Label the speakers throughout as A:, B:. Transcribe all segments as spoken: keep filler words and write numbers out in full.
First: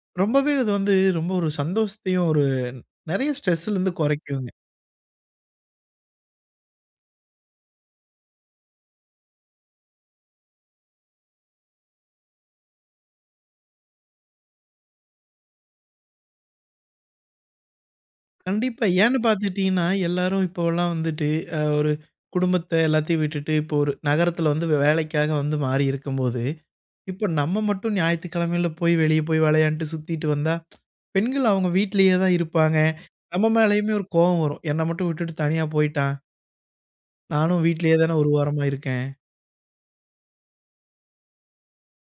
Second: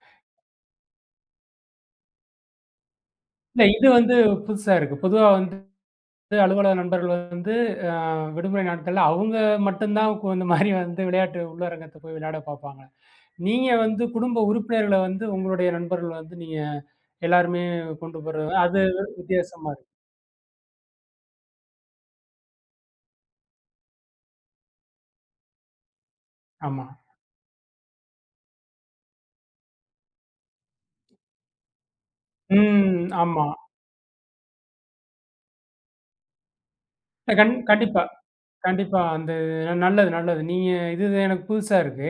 A: ரொம்பவே அது வந்து, ரொம்ப ஒரு சந்தோஷத்தையும், ஒரு நிறைய
B: இல்ல
A: ஸ்ட்ரெஸ்ல
B: இது
A: இருந்து
B: வந்து
A: குறைக்குங்க.
B: புதுசா இருக்கு. பொதுவா வந்து அலுவலக நண்பர்கள் வந்து, ஆ விடுமுறை நாட்கள்ல அவங்க மட்டும் தான், குழு மாரி வந்து விளையாட்டு உள்ளரங்கத்தை போய் விளையாடப் பார்ப்பாங்க. நீங்க வந்து குடும்ப உறுப்பினர்கள வந்து உங்களுடைய நண்பர்கள் வந்து நீங்க, எல்லோருமே கொண்டு போறது, அது
A: கண்டிப்பா.
B: வு
A: ஏன்னு
B: வித்தியாசமா இருக்கு.
A: பார்த்துகிட்டிங்கன்னா, எல்லாரும் இப்போலாம் வந்துட்டு, ஆ ஒரு குடும்பத்தை எல்லாத்தையும் விட்டுட்டு, இப்போ ஒரு நகரத்தில வந்து வேலைக்காக வந்து மாறி இருக்கும்போது,
B: ஆமா.
A: இப்போ நம்ம மட்டும் ஞாயித்துக்கிழமையில போய் வெளியே போய் விளையாண்ட்டு சுத்திட்டு வந்தா, பெண்கள் அவங்க வீட்டிலயே தான் இருப்பாங்க,
B: ம் ஆமா.
A: நம்ம மேலேயுமே ஒரு கோவம் வரும், "என்னை மட்டும் விட்டுட்டு தனியா போய்ட்டான்".
B: இல்ல கண்
A: நானும் வீட்டிலயே
B: கண்டிப்பா.
A: தானே ஒரு வாரமா
B: கண்டிப்பா.
A: இருக்கேன்!
B: அந்து நல்லது, நல்லது. நீங்க இது எனக்கு புதுசா இருக்கு.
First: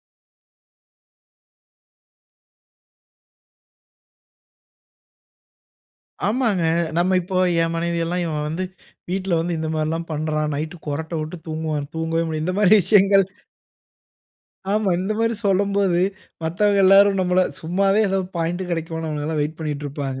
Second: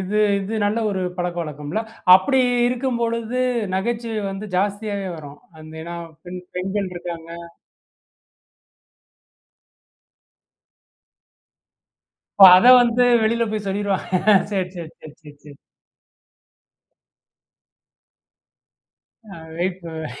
B: இது இது நல்ல ஒரு பழக்கவழக்கம்ல? அப்படி இருக்கும் பொழுது நகைச்சுவை வந்து ஜாஸ்தியாவே வரும், அந்த ஏன்னா பெண்
A: ஆமாங்க.
B: பெண்கள்
A: நம்ம
B: இருக்காங்க.
A: இப்போ, என் மனைவி எல்லாம் "இவன் வந்து, வீட்ல வந்து இந்த மாதிரி எல்லாம் பண்ணுறான், நைட் குறட்டை விட்டு தூங்குவான்" தூங்கவே முடியாது,
B: இப்ப
A: இந்த
B: அத
A: மாதிரி
B: வந்து
A: விஷயங்கள்
B: வெளியில போய் சொல்லிருவாங்க, சேர் சேர்
A: ஆமா. இந்த
B: சேர்
A: மாதிரி
B: சேர் சேர்
A: சொல்லும்போது, மத்தவங்க எல்லாரும் நம்மள சும்மாவே ஏதோ பாயிண்ட் கிடைக்குமான்னு
B: அ
A: அவங்களலாம் வெயிட்
B: வெயிட்
A: பண்ணிகிட்டுருப்பாங்க.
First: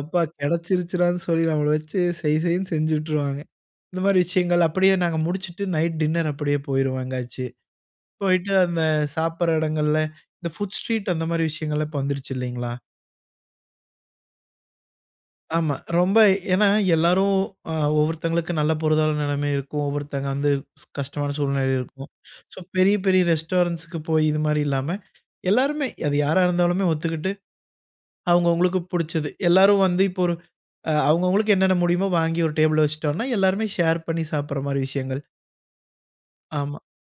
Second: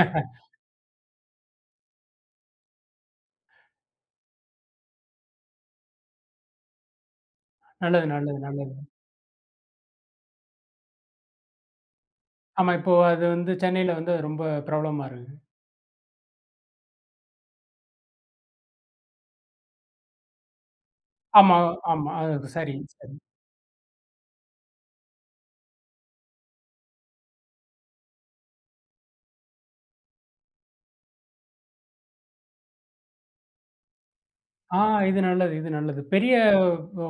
A: அப்பா கிடைச்சிருச்சுடான்னு சொல்லி நம்மள வச்சு செய் செய்ன்னு செஞ்சுட்டுருவாங்க. இந்த மாதிரி விஷயங்கள் அப்படியே நாங்க முடிச்சுட்டு, நைட் டின்னர் அப்படியே போயிருவோம் எங்கயாச்சு.
B: நல்லது நல்லது
A: போயிட்டு அந்த
B: நல்லதுங்க.
A: சாப்பிடற இடங்களில, இந்த ஃபுட் ஸ்ட்ரீட் அந்த மாதிரி விஷயங்கள்லாம் இப்போ வந்துடுச்சு இல்லிங்களா!
B: ஆமா. இப்போ அது வந்து சென்னையில வந்து ரொம்ப பிரபலமா இருக்குது.
A: ஆமா, ரொம்ப. ஏனா, எல்லாரும் அ ஒவ்வொருத்தவங்களுக்கும் நல்ல பொருதான நிலைமை இருக்கும், ஒவ்வொருத்தவங்க வந்து கஷ்டமான
B: ஆமா,
A: சூழ்நிலை இருக்கும்,
B: ஆமா. ஆ
A: சோ
B: சரிங்க,
A: பெரிய
B: சரிங்க.
A: பெரிய ரெஸ்டாரண்ட்ஸ்க்கு போய், இது மாதிரி இல்லாம, எல்லோருமே அது யாரா இருந்தாலுமே ஒத்துக்கிட்டு, அவங்க அவங்களுக்கு பிடிச்சது, எல்லாரும் வந்து இப்போ ஒரு ஆ அவங்க அவங்களுக்கு என்னென்ன முடியுமோ, வாங்கி ஒரு டேபிள்ல வைச்சுட்டோம்னா, எல்லாருமே ஷேர் பண்ணி சாப்பிடுற
B: ஆ
A: மாதிரி
B: இது
A: விஷயங்கள்.
B: நல்லது, இது நல்லது. பெரிய
A: ஆமா.
B: வ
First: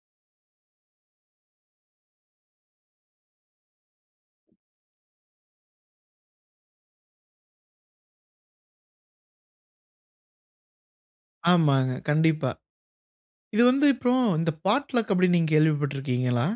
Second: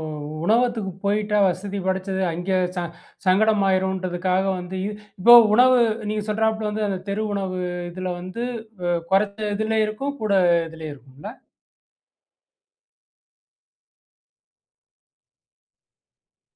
B: உணவகத்துக்கு போயிட்டா, வசதி படைச்சது. அங்கே ச சங்கடமாகிடும்ன்றதுக்காக வந்து இப்போ உணவு நீங்க சொல்கிறாப்ல வந்து அந்த தெரு உணவு, இதில வந்து வ குறைச்ச இதுல இருக்கும், கூட இதுலேயும் இருக்கும்ல?
A: ஆமாங்க, கண்டிப்பா. இது வந்து இப்பறம், இந்த பாட்லக் அப்படினு நீங்க கேள்விப்பட்டு இருக்கிங்களா?